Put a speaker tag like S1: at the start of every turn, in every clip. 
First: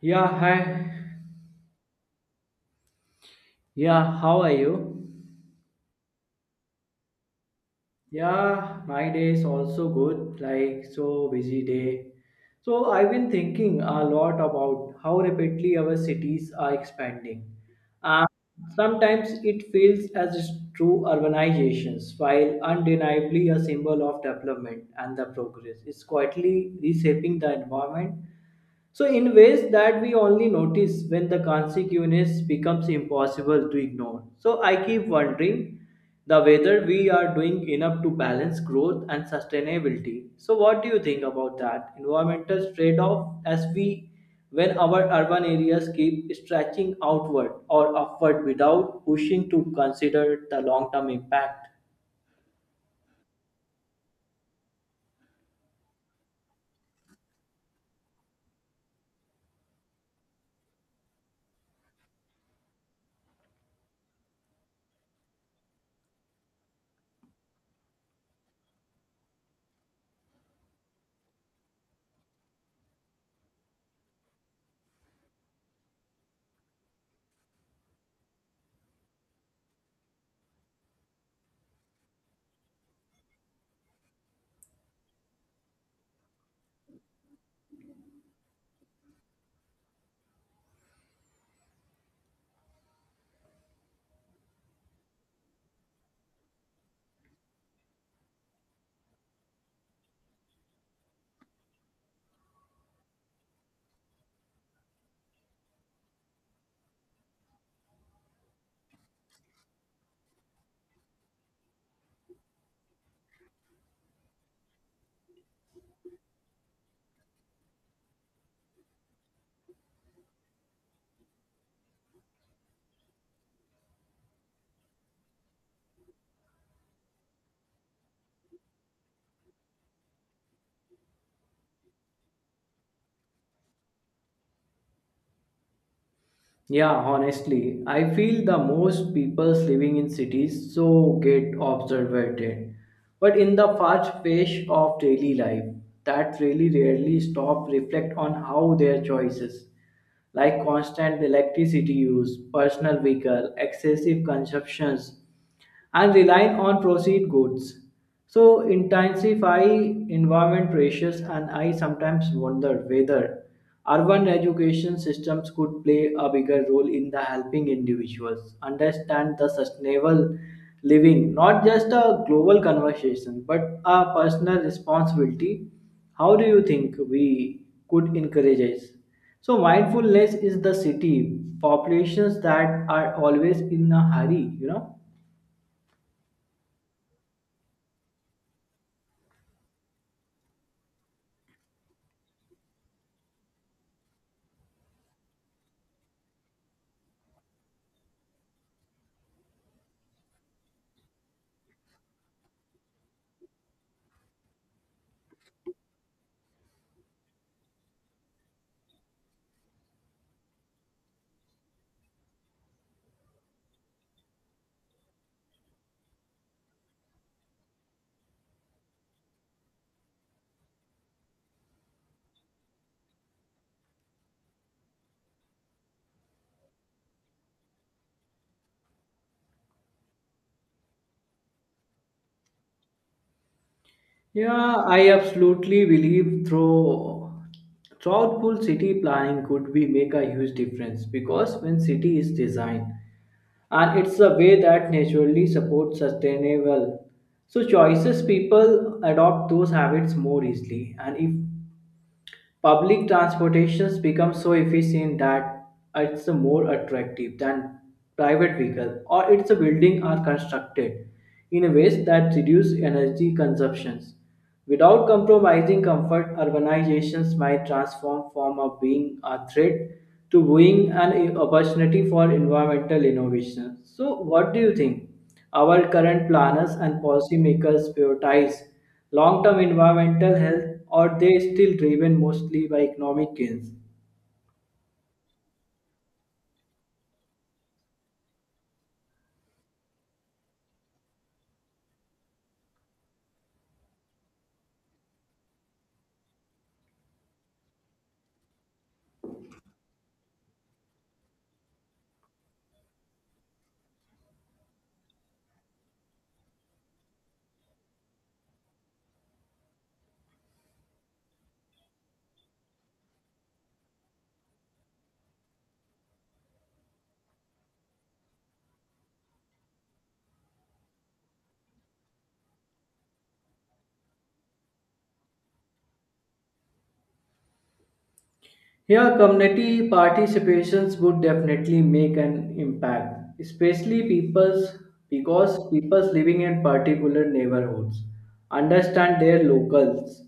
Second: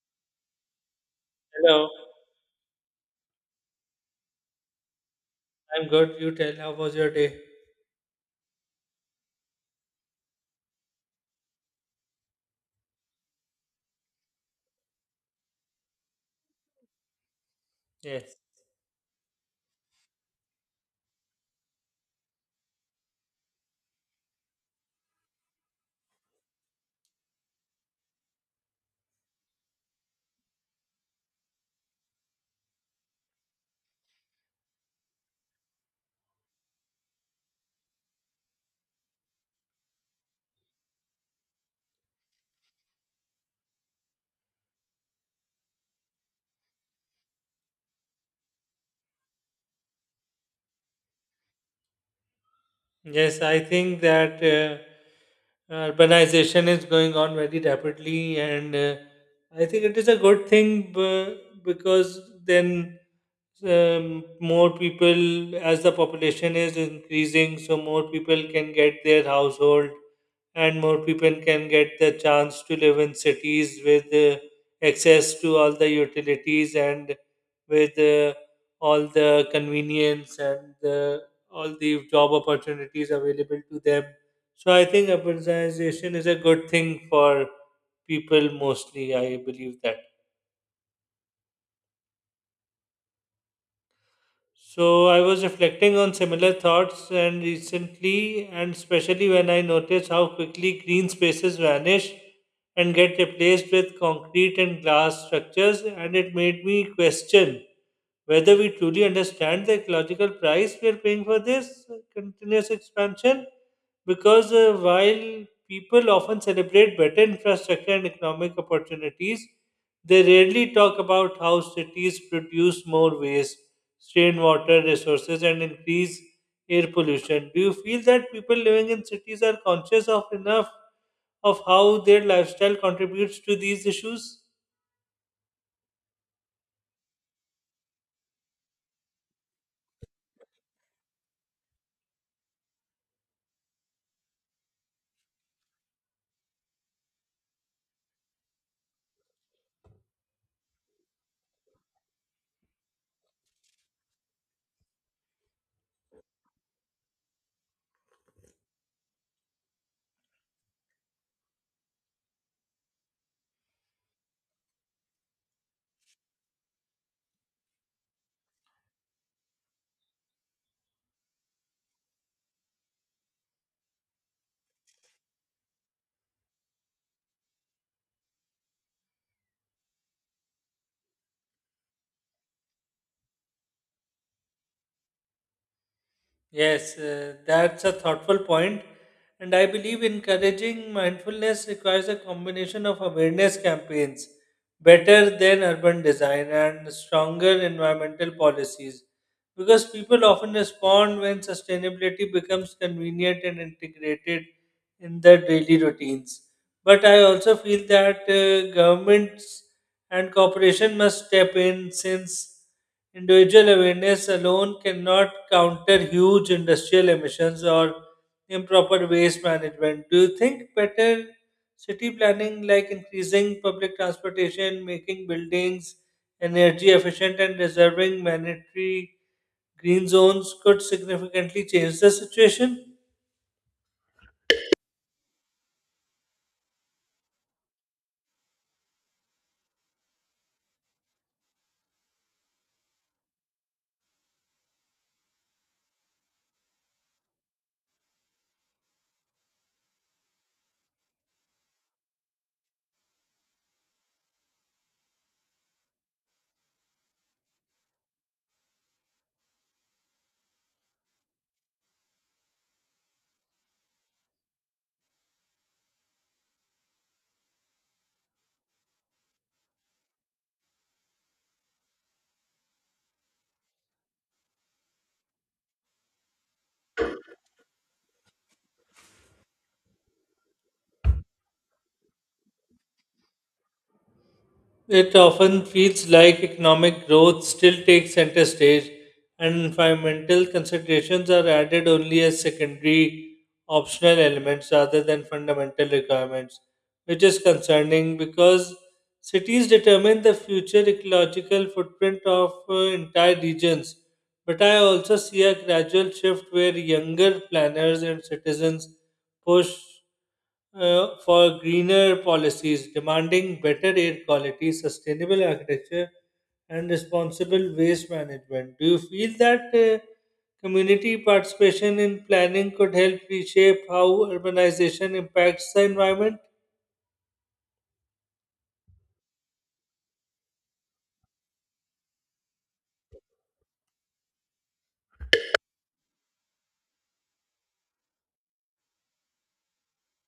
S1: Yeah, hi.
S2: Hello,
S1: Yeah, how are you?
S2: I'm good. You tell, how was your day?
S1: Yeah, my day is also good, like so busy day. So I've been thinking a lot about how rapidly our cities are expanding. And
S2: Yes.
S1: sometimes it feels as if true urbanizations, while undeniably a symbol of development and the progress. It's quietly reshaping the environment. So, in ways that we only notice when the consequence becomes impossible to ignore. So, I keep wondering the whether we are doing enough to balance growth and sustainability. So, what do you think about that environmental trade-off as we when our urban areas keep stretching outward or upward without pushing to consider the long-term impact?
S2: Yes, I think that urbanization is going on very rapidly, and I think it is a good thing because then more people, as the population is increasing, so more people can get their household and more people can get the chance to live in cities with access to all the utilities and with all the convenience and all the job opportunities available to them. So I think urbanization is a good thing for people mostly. I believe that. So I was reflecting on similar thoughts and recently, and especially when I noticed how quickly green spaces vanish and get replaced with concrete and glass structures, and it made me question whether we truly understand the ecological price we are paying for this continuous expansion. Because while people often celebrate better infrastructure and economic opportunities, they rarely talk about how cities produce more waste, strain water resources, and increase air pollution. Do you feel that people living in cities are conscious of enough of how their lifestyle contributes to these issues?
S1: Yeah, honestly, I feel the most people living in cities so get observated. But in the fast pace of daily life, that really rarely stop reflect on how their choices, like constant electricity use, personal vehicle, excessive consumptions, and relying on proceed goods. So intensify environment pressures, and I sometimes wonder whether urban education systems could play a bigger role in the helping individuals understand the sustainable living, not just a global conversation, but a personal responsibility. How do you think we could encourage it? So mindfulness is the city populations that are always in a hurry.
S2: Yes, that's a thoughtful point, and I believe encouraging mindfulness requires a combination of awareness campaigns, better than urban design, and stronger environmental policies. Because people often respond when sustainability becomes convenient and integrated in their daily routines. But I also feel that governments and corporation must step in since individual awareness alone cannot counter huge industrial emissions or improper waste management. Do you think better city planning, like increasing public transportation, making buildings energy efficient, and reserving mandatory green zones, could significantly change the situation?
S1: Yeah, I absolutely believe through thoughtful city planning could be make a huge difference because when city is designed and it's a way that naturally supports sustainable so choices people adopt those habits more easily, and if public transportations become so efficient that it's a more attractive than private vehicle or it's a building are constructed in a ways that reduce energy consumptions without compromising comfort, urbanizations might transform from a being a threat to being an opportunity for environmental innovation. So, what do you think? Our current planners and policymakers prioritize long-term environmental health, or they still driven mostly by economic gains?
S2: It often feels like economic growth still takes center stage and environmental considerations are added only as secondary optional elements rather than fundamental requirements, which is concerning because cities determine the future ecological footprint of entire regions. But I also see a gradual shift where younger planners and citizens push for greener policies, demanding better air quality, sustainable architecture, and responsible waste management. Do you feel that community participation in planning could help reshape how urbanization impacts the environment?
S1: Yeah, community participations would definitely make an impact, especially people's because people's living in particular neighborhoods understand their locals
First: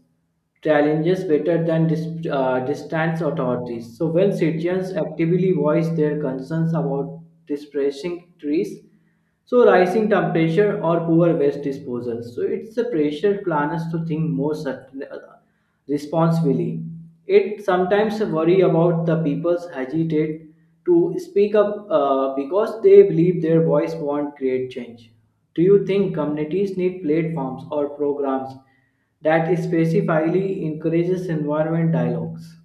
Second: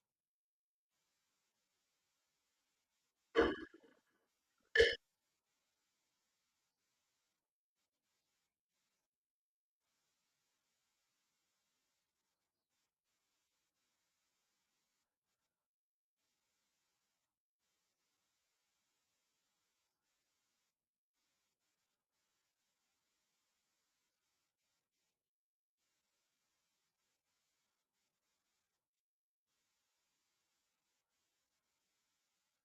S1: challenges better than distant authorities. So when citizens actively voice their concerns about displacing trees, so rising temperature or poor waste disposal. So it's a pressure planners to think more responsibly. It sometimes worry about the people's hesitate to speak up because they believe their voice won't create change. Do you think communities need platforms or programs that specifically encourages environment dialogues?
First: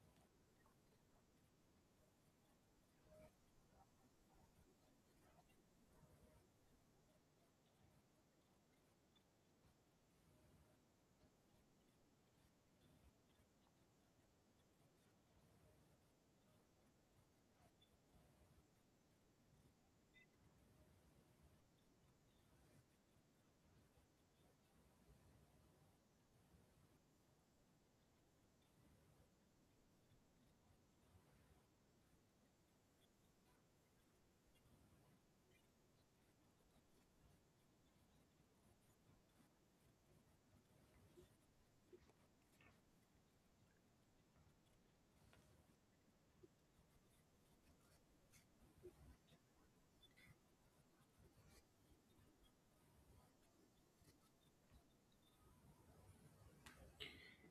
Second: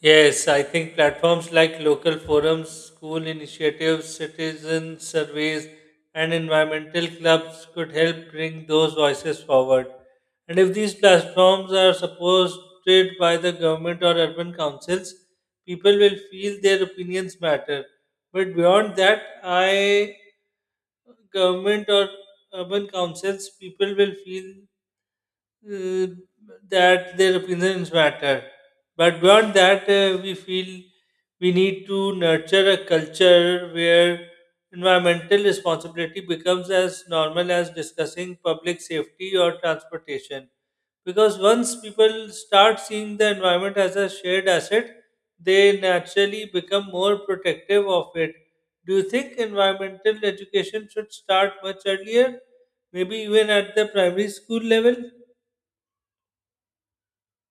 S2: Yes, I think platforms like local forums, school initiatives, citizen surveys, and environmental clubs could help bring those voices forward. And if these platforms are supported by the government or urban councils, people will feel their opinions matter. But beyond that, I government or urban councils, people will feel uh, that their opinions matter. But beyond that, we feel we need to nurture a culture where environmental responsibility becomes as normal as discussing public safety or transportation. Because once people start seeing the environment as a shared asset, they naturally become more protective of it. Do you think environmental education should start much earlier? Maybe even at the primary school level?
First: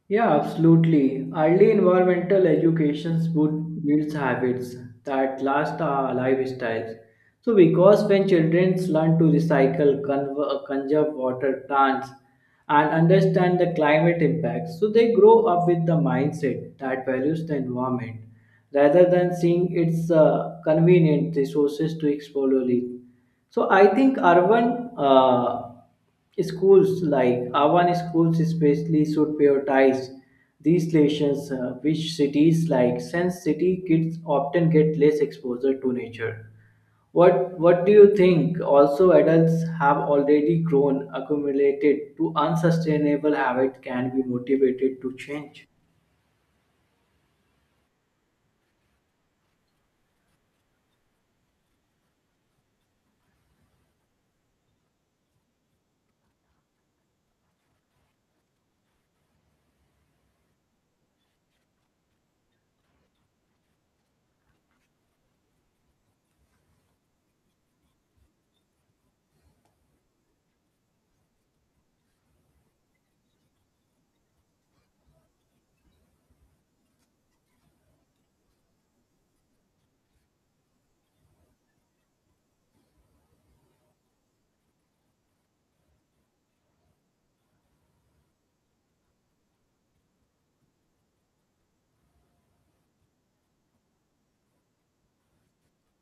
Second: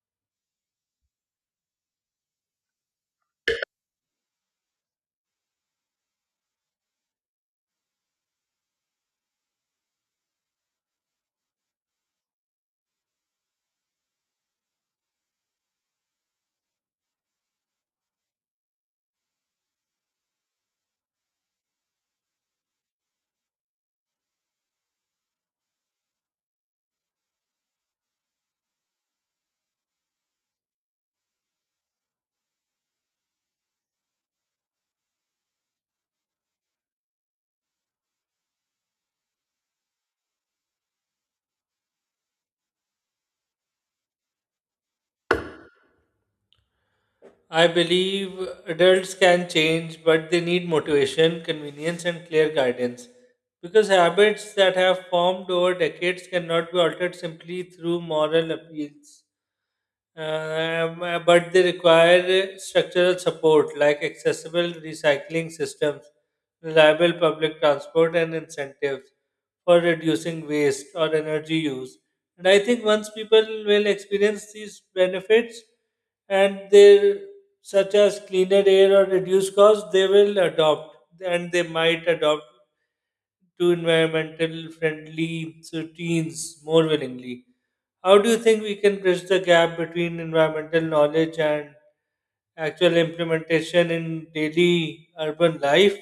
S1: Yeah, absolutely. Early environmental educations would build habits that last our lifestyles. So, because when children learn to recycle, conserve water, plants, and understand the climate impacts, so they grow up with the mindset that values the environment rather than seeing its convenient resources to exploit. So, I think urban schools like urban schools especially should prioritize these lessons, which cities like Sense City kids often get less exposure to nature. What What do you think? Also, adults have already grown accumulated to unsustainable habit can be motivated to change.
S2: I believe adults can change, but they need motivation, convenience, and clear guidance. Because habits that have formed over decades cannot be altered simply through moral appeals. But they require structural support like accessible recycling systems, reliable public transport, and incentives for reducing waste or energy use. And I think once people will experience these benefits and they such as cleaner air or reduced costs, they might adopt to environmental friendly routines more willingly. How do you think we can bridge the gap between environmental knowledge and actual implementation in daily urban life?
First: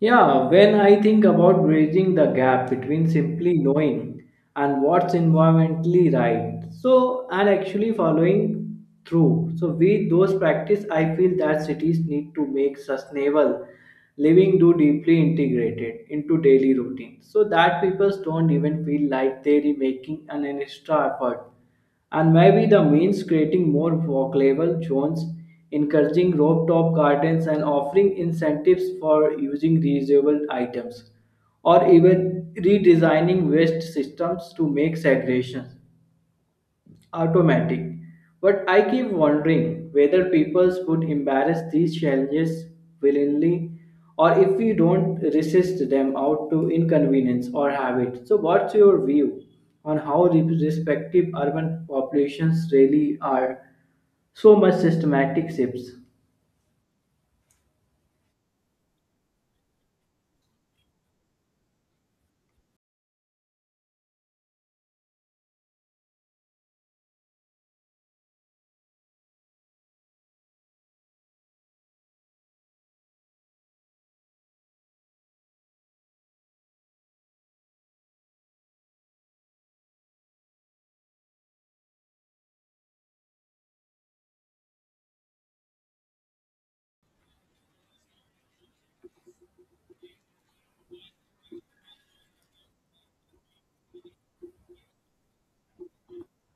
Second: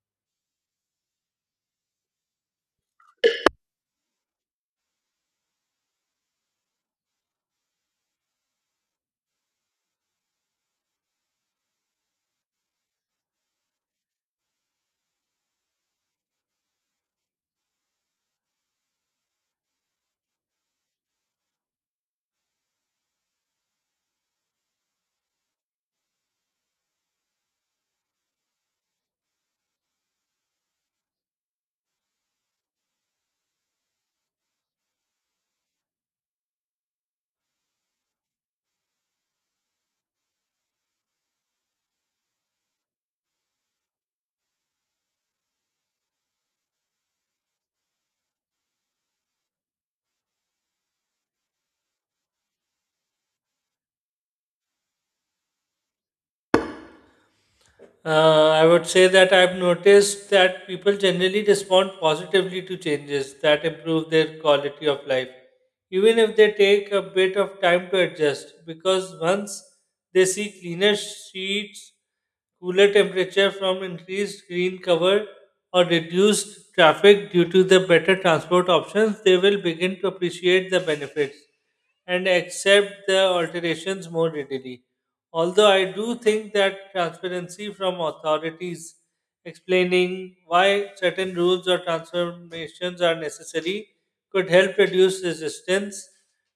S1: Yeah, when I think about bridging the gap between simply knowing and what's environmentally right, so and actually following through. So with those practice, I feel that cities need to make sustainable living do deeply integrated into daily routine so that people don't even feel like they're making an extra effort, and maybe the means creating more walkable zones, encouraging rooftop gardens, and offering incentives for using reusable items, or even redesigning waste systems to make segregation automatic. But I keep wondering whether peoples would embrace these challenges willingly or if we don't resist them out to inconvenience or habit. So, what's your view on how the respective urban populations really are so much systematic shifts?
S2: I would say that I've noticed that people generally respond positively to changes that improve their quality of life, even if they take a bit of time to adjust, because once they see cleaner streets, cooler temperature from increased green cover or reduced traffic due to the better transport options, they will begin to appreciate the benefits and accept the alterations more readily. Although I do think that transparency from authorities explaining why certain rules or transformations are necessary could help reduce resistance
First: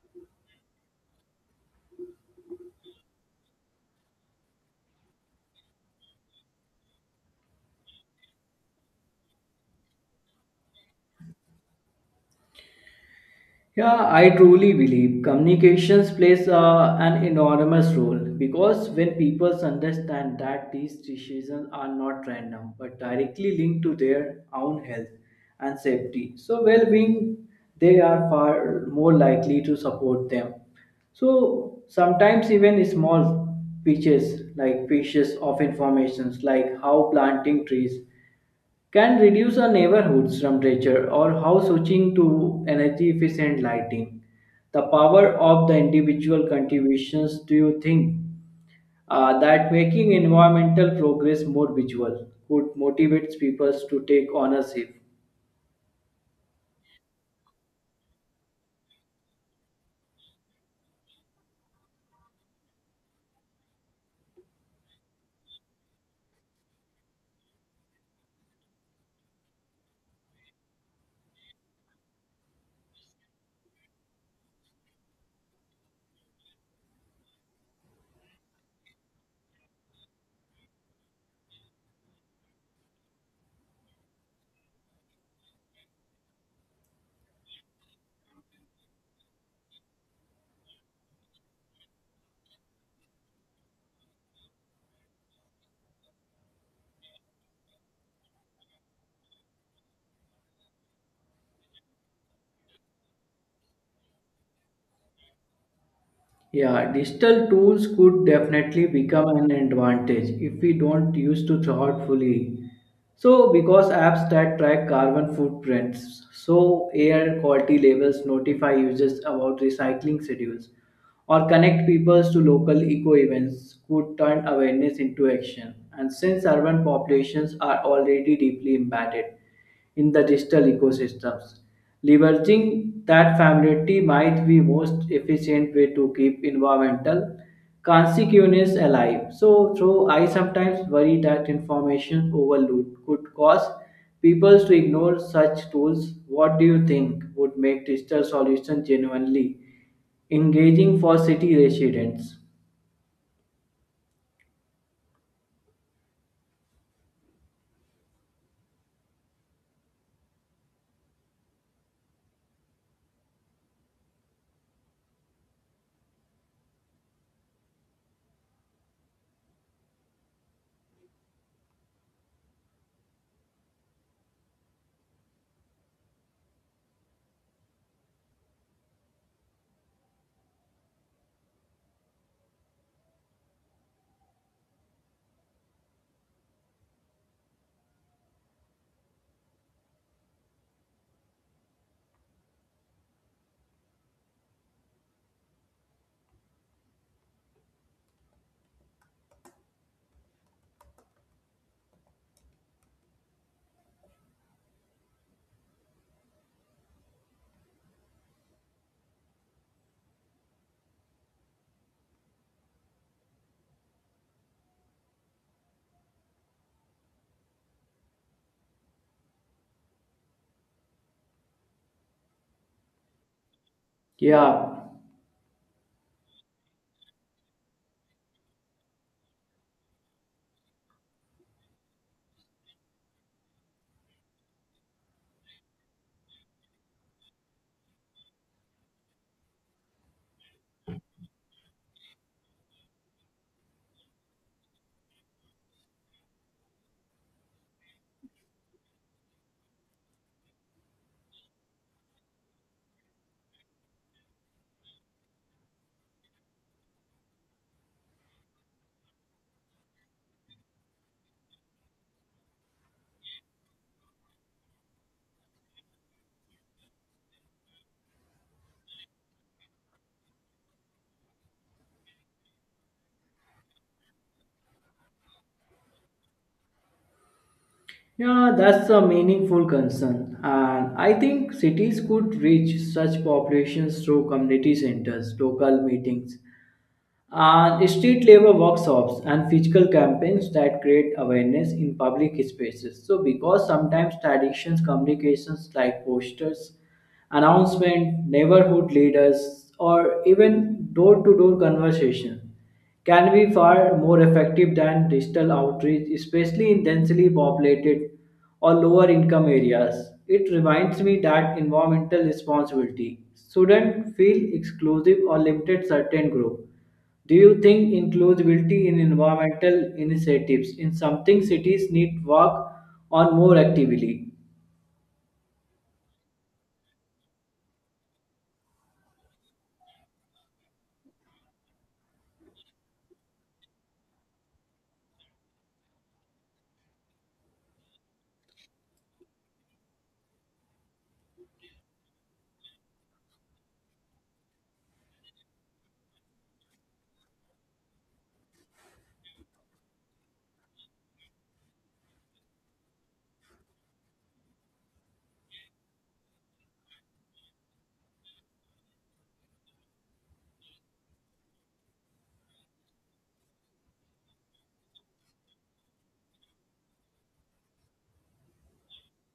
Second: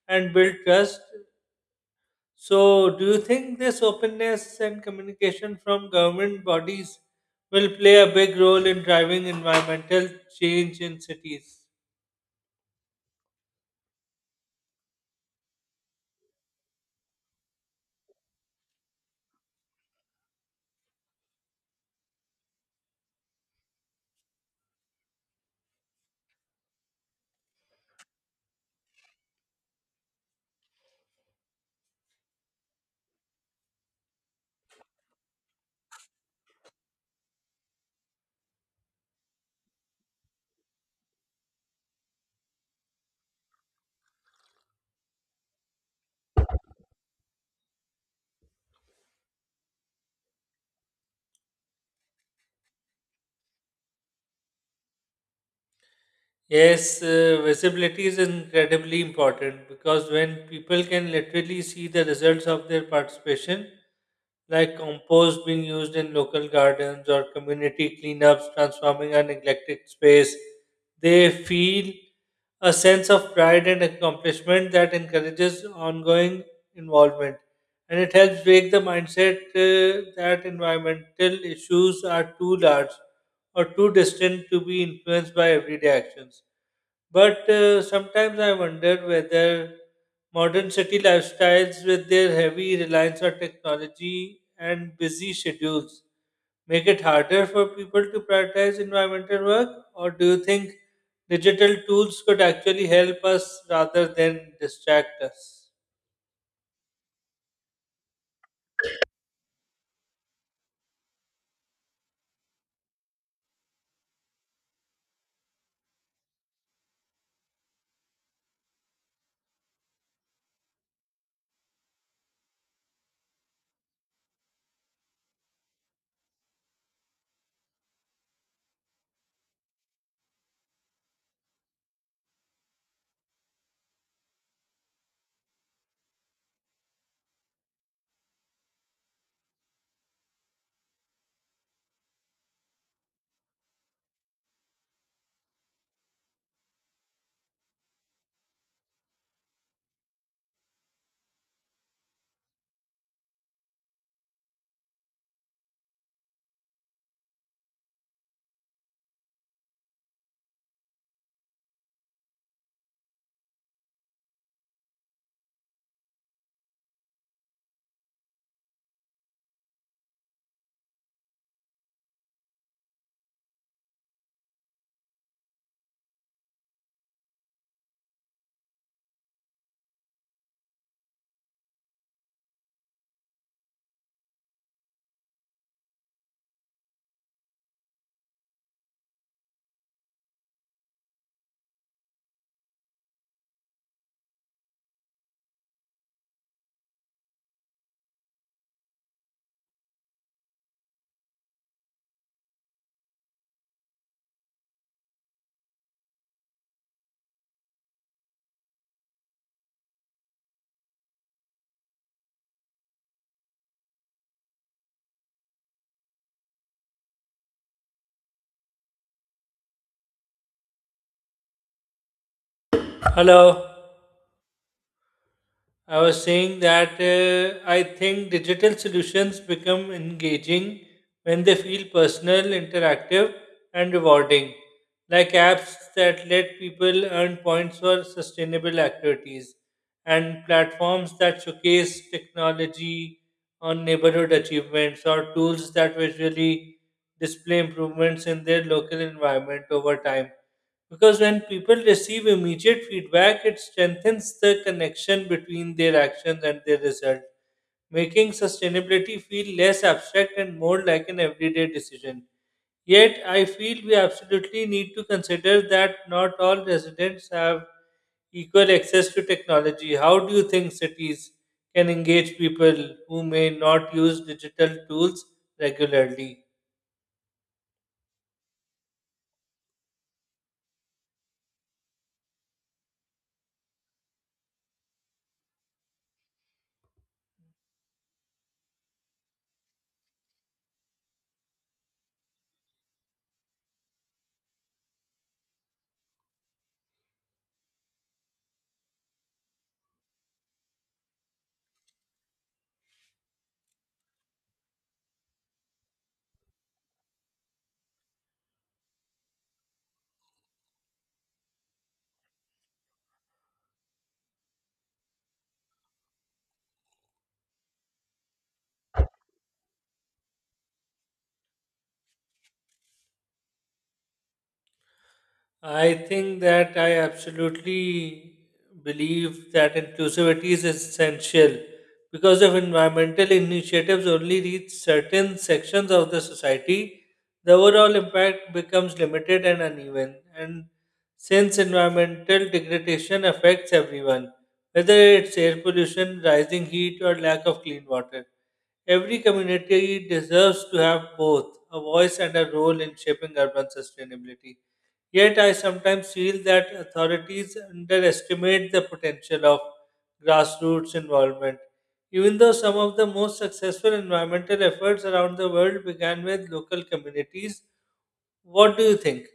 S2: and build trust. So, do you think this openness and communication from government bodies will play a big role in driving environmental change in cities?
S1: Yeah, I truly believe communications plays an enormous role because when people understand that these decisions are not random but directly linked to their own health and safety, so well-being, they are far more likely to support them. So sometimes even small pitches like pieces of information, like how planting trees can reduce a neighborhood's temperature or how switching to energy efficient lighting. The power of the individual contributions do you think that making environmental progress more visual could motivate people to take ownership?
S2: Yes, visibility is incredibly important because when people can literally see the results of their participation, like compost being used in local gardens or community cleanups transforming a neglected space, they feel a sense of pride and accomplishment that encourages ongoing involvement. And it helps break the mindset that environmental issues are too large or too distant to be influenced by everyday actions. But sometimes I wonder whether modern city lifestyles, with their heavy reliance on technology and busy schedules, make it harder for people to prioritize environmental work? Or do you think digital tools could actually help us rather than distract us?
S1: Yeah, digital tools could definitely become an advantage if we don't use to thoughtfully. So, because apps that track carbon footprints, so air quality labels notify users about recycling schedules, or connect people to local eco events could turn awareness into action. And since urban populations are already deeply embedded, in the digital ecosystems. Leveraging that familiarity might be most efficient way to keep environmental consequences alive. So, though I sometimes worry that information overload could cause people to ignore such tools, what do you think would make digital solutions genuinely engaging for city residents?
S2: Hello.
S1: Yeah.
S2: I was saying that I think digital solutions become engaging when they feel personal, interactive, and rewarding, like apps that let people earn points for sustainable activities and platforms that showcase technology on neighborhood achievements or tools that visually display improvements in their local environment over time. Because when people receive immediate feedback, it strengthens the connection between their actions and their result, making sustainability feel less abstract and more like an everyday decision. Yet, I feel we absolutely need to consider that not all residents have equal access to technology. How do you think cities can engage people who may not use digital tools regularly?
S1: Yeah, that's a meaningful concern. And I think cities could reach such populations through community centers, local meetings, and street labor workshops and physical campaigns that create awareness in public spaces. So, because sometimes traditions, communications like posters, announcement, neighborhood leaders, or even door to door conversation can be far more effective than digital outreach, especially in densely populated or lower income areas. It reminds me that environmental responsibility shouldn't feel exclusive or limited certain group. Do you think inclusivity in environmental initiatives in something cities need work on more actively?
S2: I absolutely believe that inclusivity is essential because if environmental initiatives only reach certain sections of the society, the overall impact becomes limited and uneven. And since environmental degradation affects everyone, whether it's air pollution, rising heat, or lack of clean water, every community deserves to have both a voice and a role in shaping urban sustainability. Yet, I sometimes feel that authorities underestimate the potential of grassroots involvement. Even though some of the most successful environmental efforts around the world began with local communities, what do you think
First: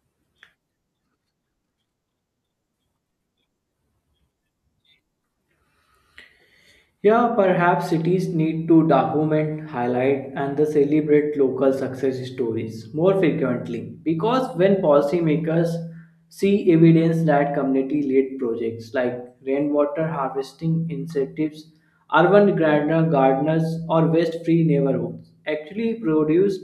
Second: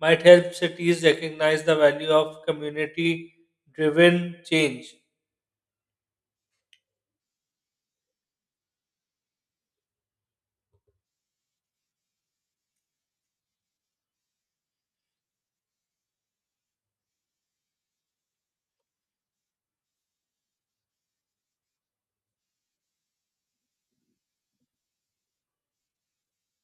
S2: might help cities recognize the value of community driven change?
S1: Yeah, perhaps cities need to document, highlight, and the celebrate local success stories more frequently because when policymakers see evidence that community led projects like rainwater harvesting incentives, urban gardener gardeners, or waste free neighborhoods actually produce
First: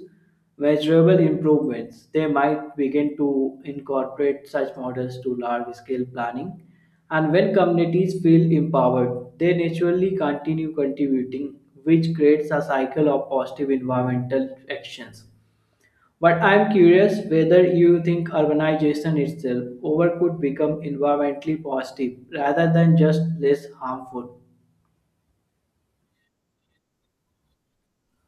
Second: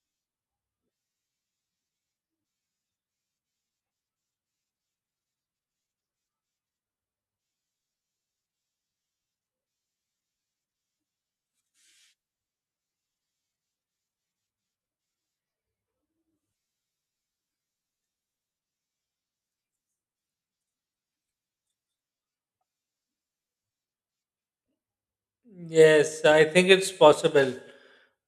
S1: measurable improvements. They might begin to incorporate such models to large scale planning. And when communities feel empowered, they naturally continue contributing, which creates a cycle of positive environmental actions. But I'm curious whether you think urbanization itself over could become environmentally positive rather than just less harmful.
S2: Yes, I think it's possible,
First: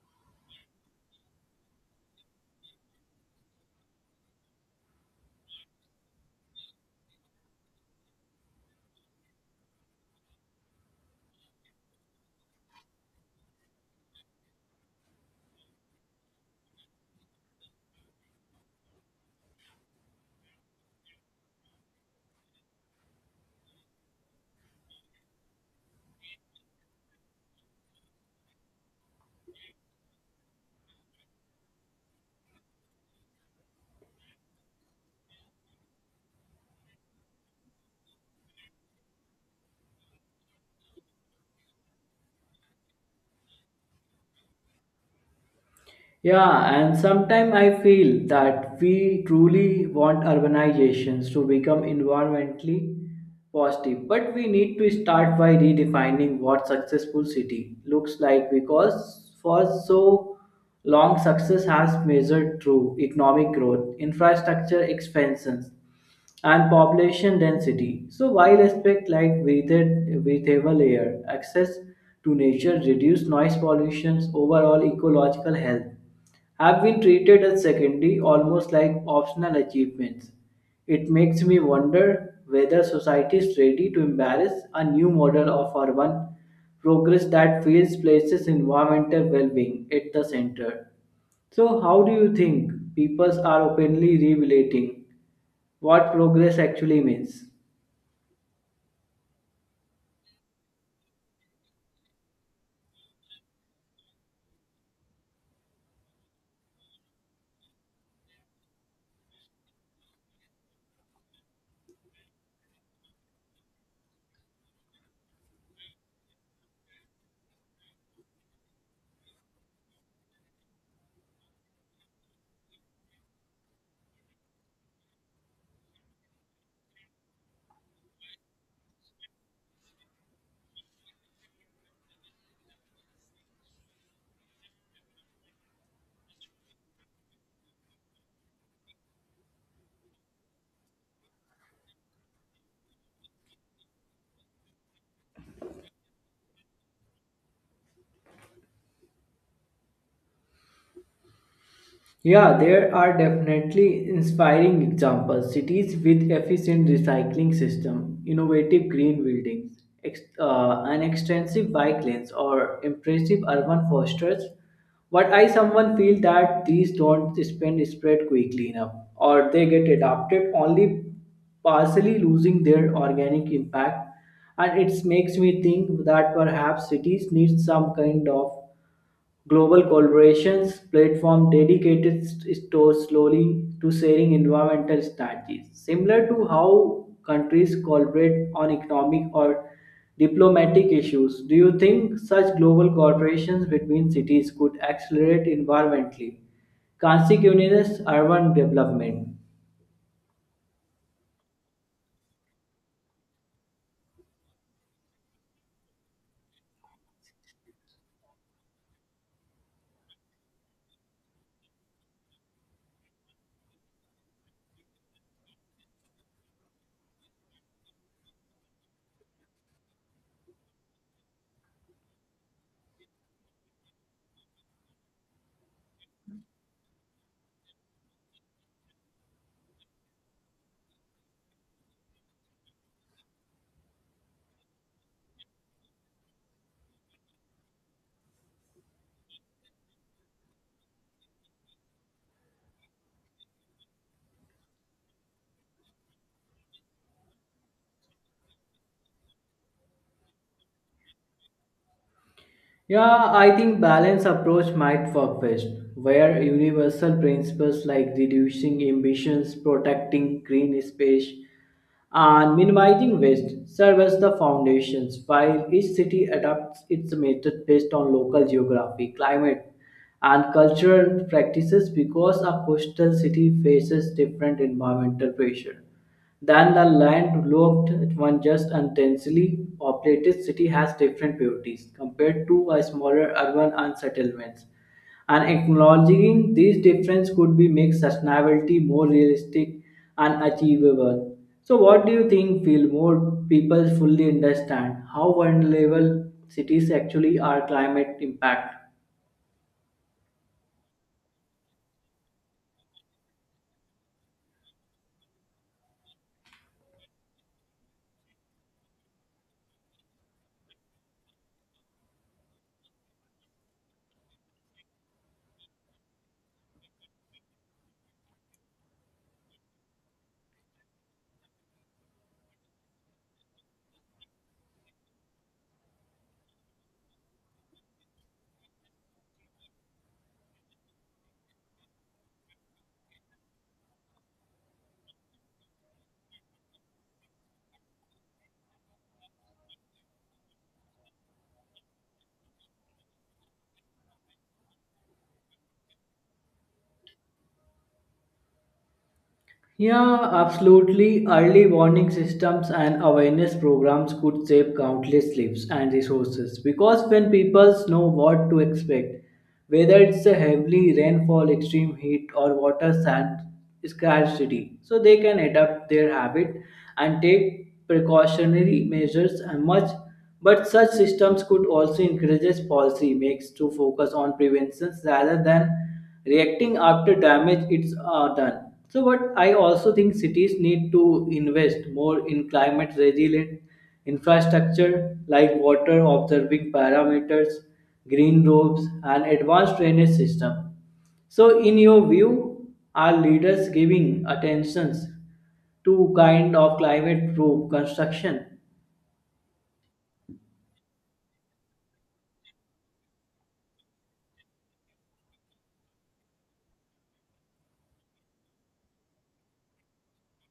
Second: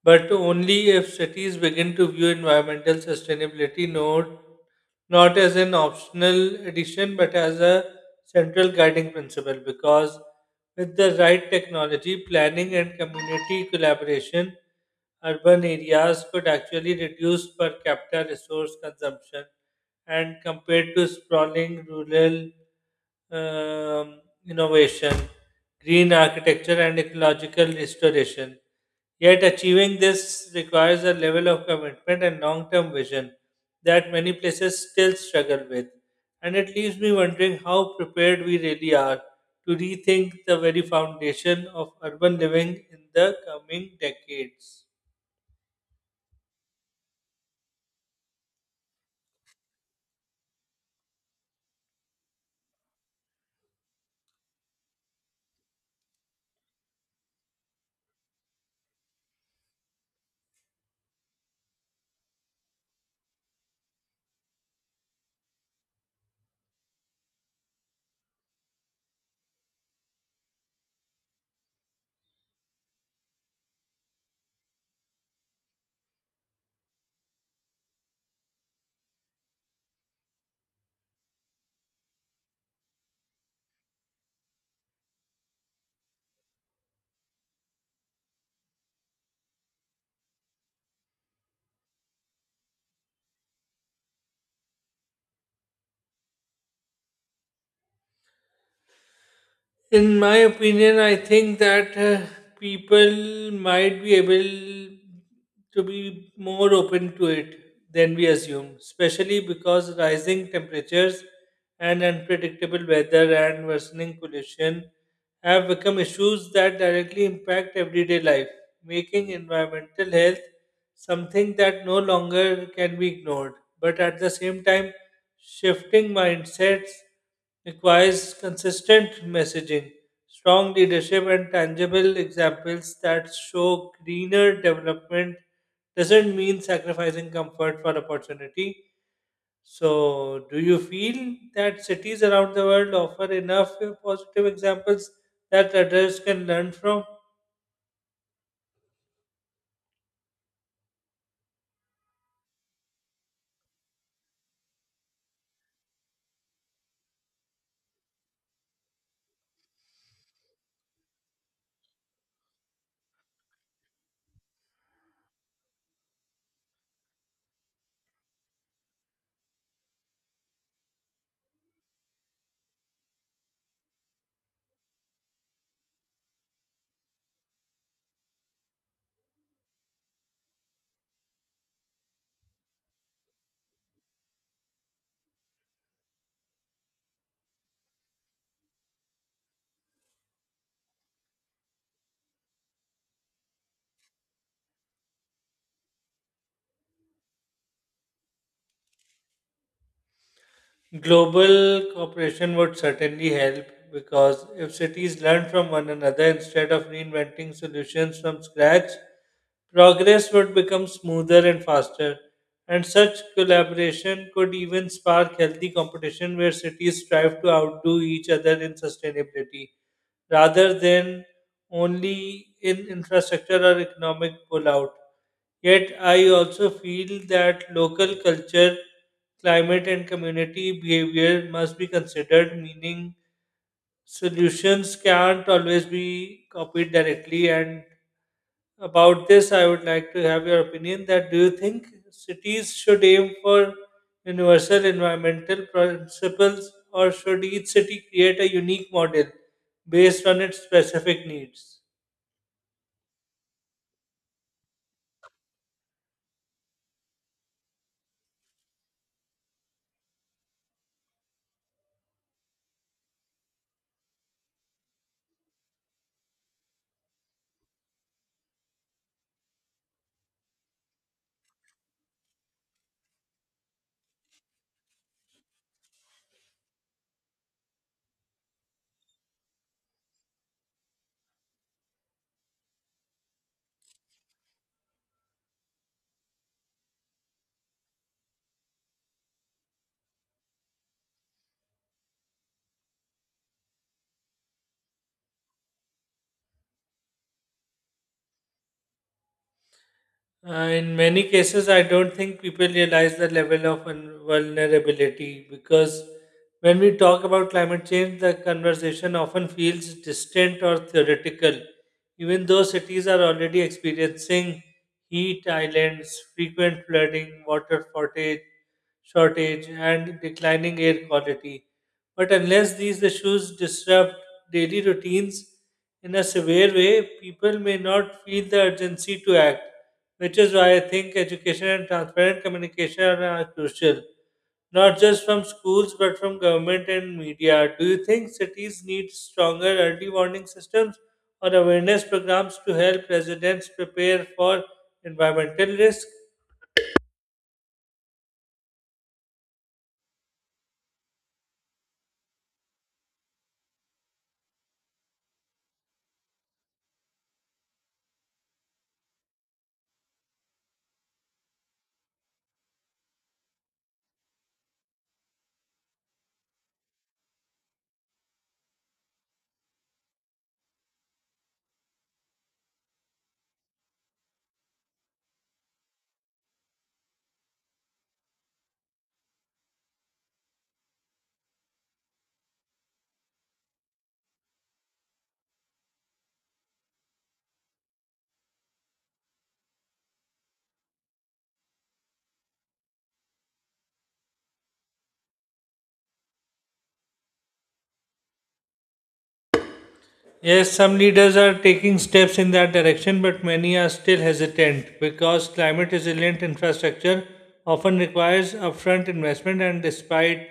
S2: but only if cities begin to view environmental sustainability not as an optional addition but as a central guiding principle. Because with the right technology, planning, and community collaboration, urban areas could actually reduce per capita resource consumption and compared to sprawling rural um, innovation green architecture, and ecological restoration. Yet, achieving this requires a level of commitment and long term vision that many places still struggle with. And it leaves me wondering how prepared we really are to rethink the very foundation of urban living in the coming decades.
S1: Yeah, and sometimes I feel that we truly want urbanizations to become environmentally positive, but we need to start by redefining what successful city looks like because for so long success has measured through economic growth, infrastructure expansions, and population density. So while aspect like breathable air, access to nature, reduced noise pollution, overall ecological health have been treated as secondary, almost like optional achievements. It makes me wonder whether society is ready to embrace a new model of urban progress that feels places environmental well-being at the center. So, how do you think people are openly revelating what progress actually means?
S2: In my opinion, I think that people might be able to be more open to it than we assume, especially because rising temperatures and unpredictable weather and worsening pollution have become issues that directly impact everyday life, making environmental health something that no longer can be ignored. But at the same time, shifting mindsets requires consistent messaging, strong leadership, and tangible examples that show greener development doesn't mean sacrificing comfort for opportunity. So, do you feel that cities around the world offer enough positive examples that others can learn from?
S1: Yeah, there are definitely inspiring examples. Cities with efficient recycling system, innovative green buildings, an extensive bike lanes, or impressive urban fosters. But I someone feel that these don't spend spread quickly enough, or they get adopted only partially, losing their organic impact. And it makes me think that perhaps cities need some kind of global collaborations platform dedicated stores slowly to sharing environmental strategies, similar to how countries collaborate on economic or diplomatic issues. Do you think such global cooperations between cities could accelerate environmentally? Consequential urban development.
S2: Global cooperation would certainly help because if cities learn from one another instead of reinventing solutions from scratch, progress would become smoother and faster. And such collaboration could even spark healthy competition where cities strive to outdo each other in sustainability rather than only in infrastructure or economic pullout. Yet, I also feel that local culture, climate, and community behavior must be considered, meaning solutions can't always be copied directly. And about this, I would like to have your opinion that do you think cities should aim for universal environmental principles, or should each city create a unique model based on its specific needs?
S1: Yeah, I think balanced approach might work best, where universal principles like reducing emissions, protecting green space, and minimizing waste serve as the foundations while each city adapts its method based on local geography climate and cultural practices because a coastal city faces different environmental pressure than the landlocked, one just intensely densely populated city has different beauties compared to a smaller urban and settlements. And acknowledging these differences could be make sustainability more realistic and achievable. So what do you think will more people fully understand how vulnerable cities actually are climate impact?
S2: In many cases, I don't think people realize the level of vulnerability because when we talk about climate change, the conversation often feels distant or theoretical, even though cities are already experiencing heat islands, frequent flooding, shortage, and declining air quality. But unless these issues disrupt daily routines in a severe way, people may not feel the urgency to act, which is why I think education and transparent communication are crucial, not just from schools but from government and media. Do you think cities need stronger early warning systems or awareness programs to help residents prepare for environmental risk?
S1: Yeah, absolutely. Early warning systems and awareness programs could save countless lives and resources because when people know what to expect, whether it's a heavy rainfall, extreme heat, or water sand scarcity, so they can adapt their habit and take precautionary measures and much. But such systems could also encourage policy makes to focus on prevention rather than reacting after damage is done. So, but I also think cities need to invest more in climate resilient infrastructure like water observing parameters, green roofs, and advanced drainage system. So, in your view, are leaders giving attentions to kind of climate proof construction?
S2: Yes, some leaders are taking steps in that direction, but many are still hesitant because climate resilient infrastructure often requires upfront investment, and despite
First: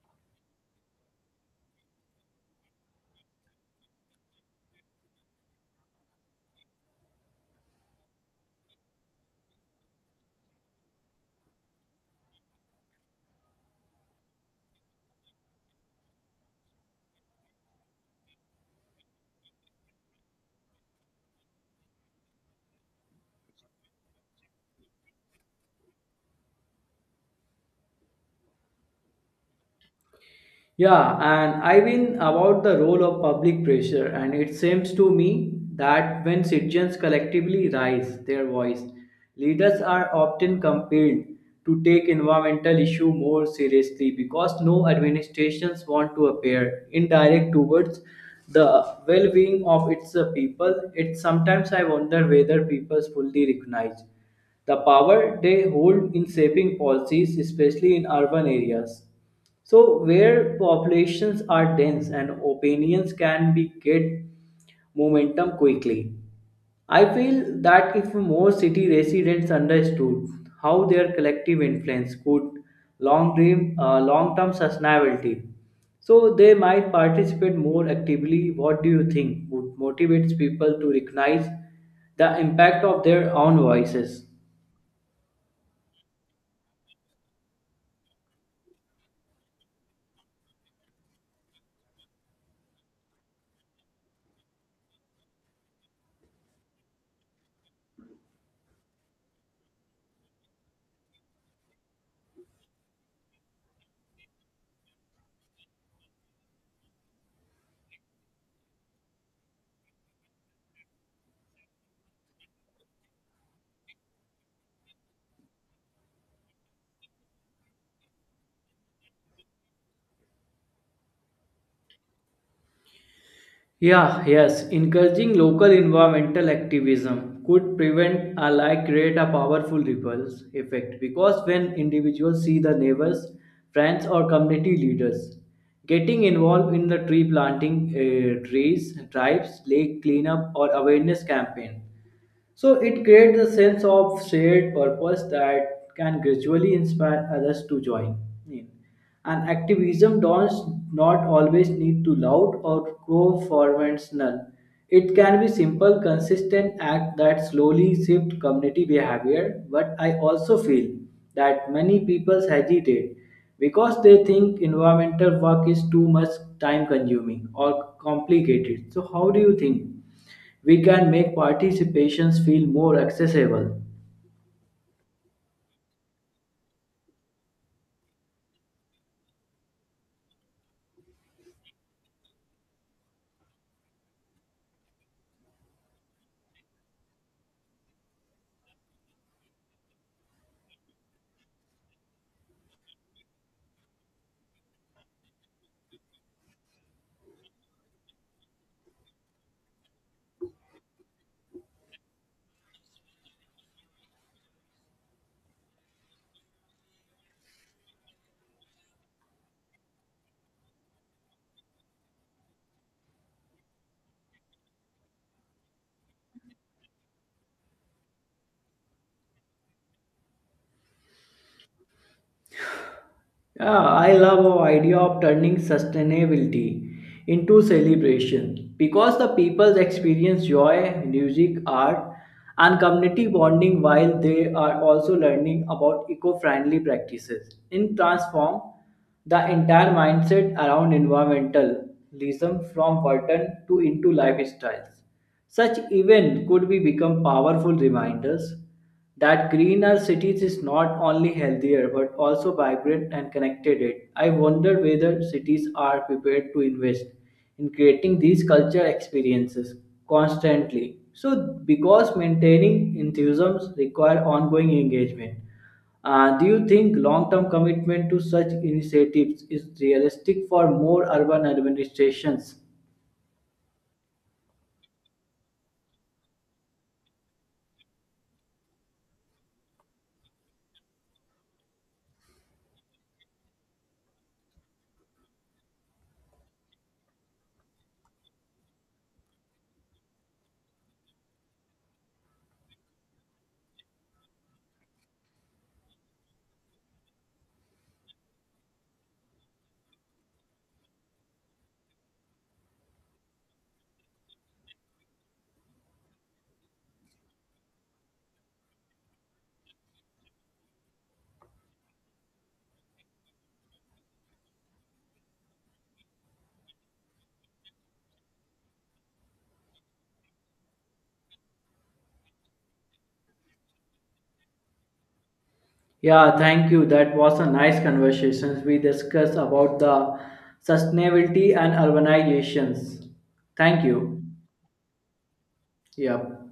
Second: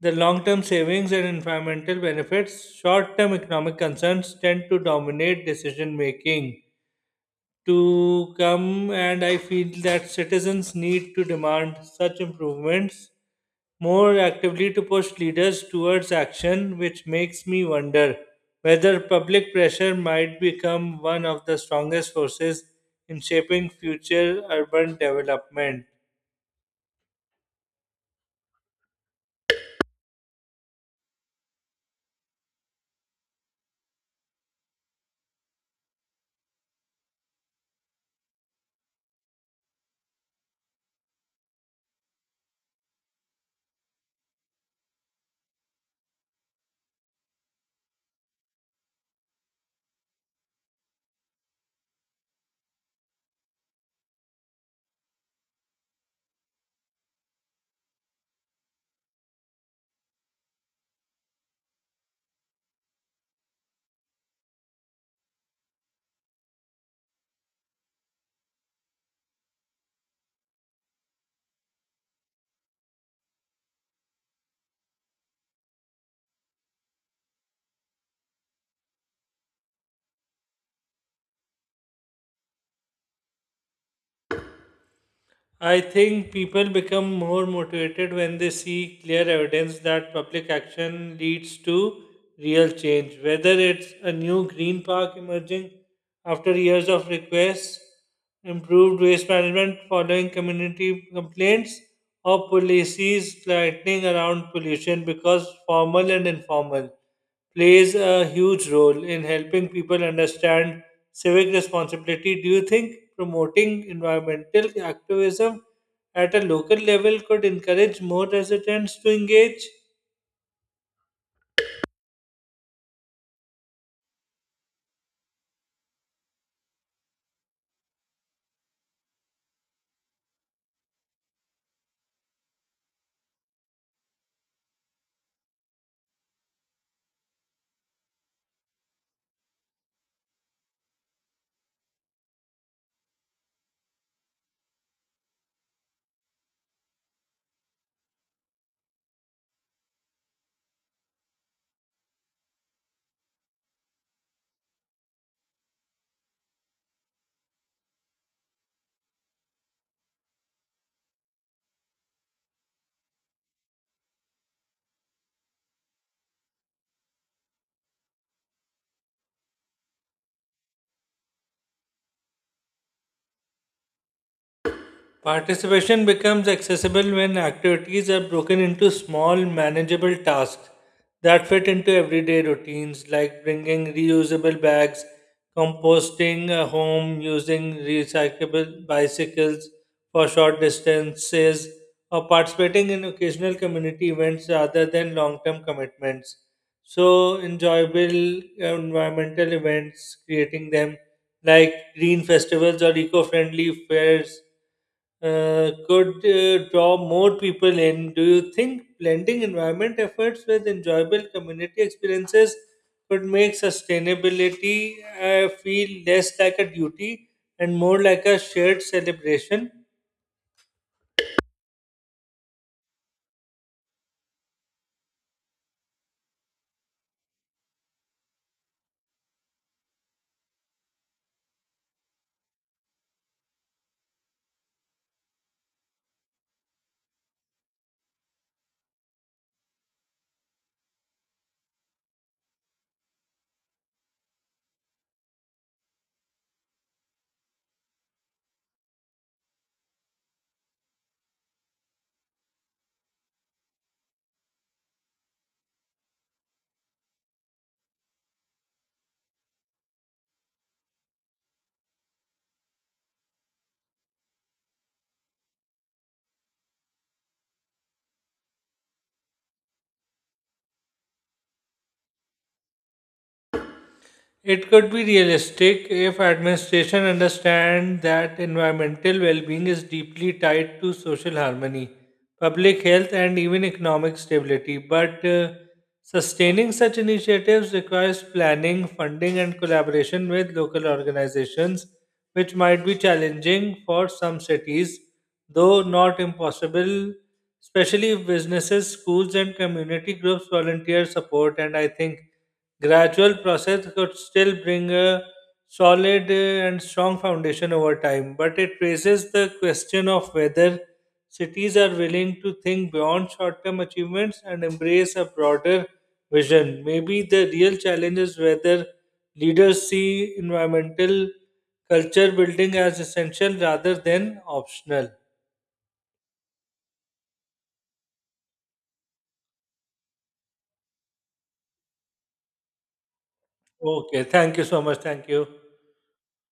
S2: the long term savings and environmental benefits, short term economic concerns tend to dominate decision making. To come, and I feel that citizens need to demand such improvements more actively to push leaders towards action, which makes me wonder whether public pressure might become one of the strongest forces in shaping future urban development.
S1: Yeah, and I have been about the role of public pressure, and it seems to me that when citizens collectively raise their voice, leaders are often compelled to take environmental issue more seriously because no administrations want to appear indirect towards the well-being of its people. It sometimes I wonder whether people fully recognize the power they hold in shaping policies, especially in urban areas. So, where populations are dense and opinions can be get momentum quickly, I feel that if more city residents understood how their collective influence could long term sustainability, so they might participate more actively. What do you think would motivate people to recognize the impact of their own voices?
S2: I think people become more motivated when they see clear evidence that public action leads to real change, whether it's a new green park emerging after years of requests, improved waste management following community complaints, or policies tightening around pollution because formal and informal plays a huge role in helping people understand civic responsibility. Do you think promoting environmental activism at a local level could encourage more residents to engage?
S1: Yeah, yes, encouraging local environmental activism could prevent or like create a powerful ripples effect because when individuals see the neighbors, friends or community leaders getting involved in the trees, drives, lake cleanup or awareness campaign so it creates a sense of shared purpose that can gradually inspire others to join in. And activism does not always need to loud or co-formational. It can be simple, consistent act that slowly shift community behavior. But I also feel that many people hesitate because they think environmental work is too much time consuming or complicated. So how do you think? We can make participations feel more accessible.
S2: Participation becomes accessible when activities are broken into small, manageable tasks that fit into everyday routines, like bringing reusable bags, composting a home, using recyclable bicycles for short distances, or participating in occasional community events rather than long term commitments. So, enjoyable environmental events, creating them like green festivals or eco-friendly fairs could draw more people in. Do you think blending environment efforts with enjoyable community experiences could make sustainability feel less like a duty and more like a shared celebration?
S1: Yeah, I love our idea of turning sustainability into celebration because the people experience joy, music, art, and community bonding while they are also learning about eco-friendly practices. In transform the entire mindset around environmentalism from burden to into lifestyles. Such events could be become powerful reminders that greener cities is not only healthier but also vibrant and connected it. I wonder whether cities are prepared to invest in creating these culture experiences constantly. So because maintaining enthusiasms require ongoing engagement. Do you think long-term commitment to such initiatives is realistic for more urban administrations?
S2: It could be realistic if administration understand that environmental well-being is deeply tied to social harmony, public health, and even economic stability. But sustaining such initiatives requires planning, funding, and collaboration with local organizations, which might be challenging for some cities, though not impossible. Especially if businesses, schools, and community groups volunteer support, and I think gradual process could still bring a solid and strong foundation over time, but it raises the question of whether cities are willing to think beyond short term achievements and embrace a broader vision. Maybe the real challenge is whether leaders see environmental culture building as essential rather than optional.
S1: Yeah, thank you. That was a nice conversation. We discussed about the sustainability and urbanizations. Thank you.
S2: Okay, thank you so much. Thank you.
S1: Yeah.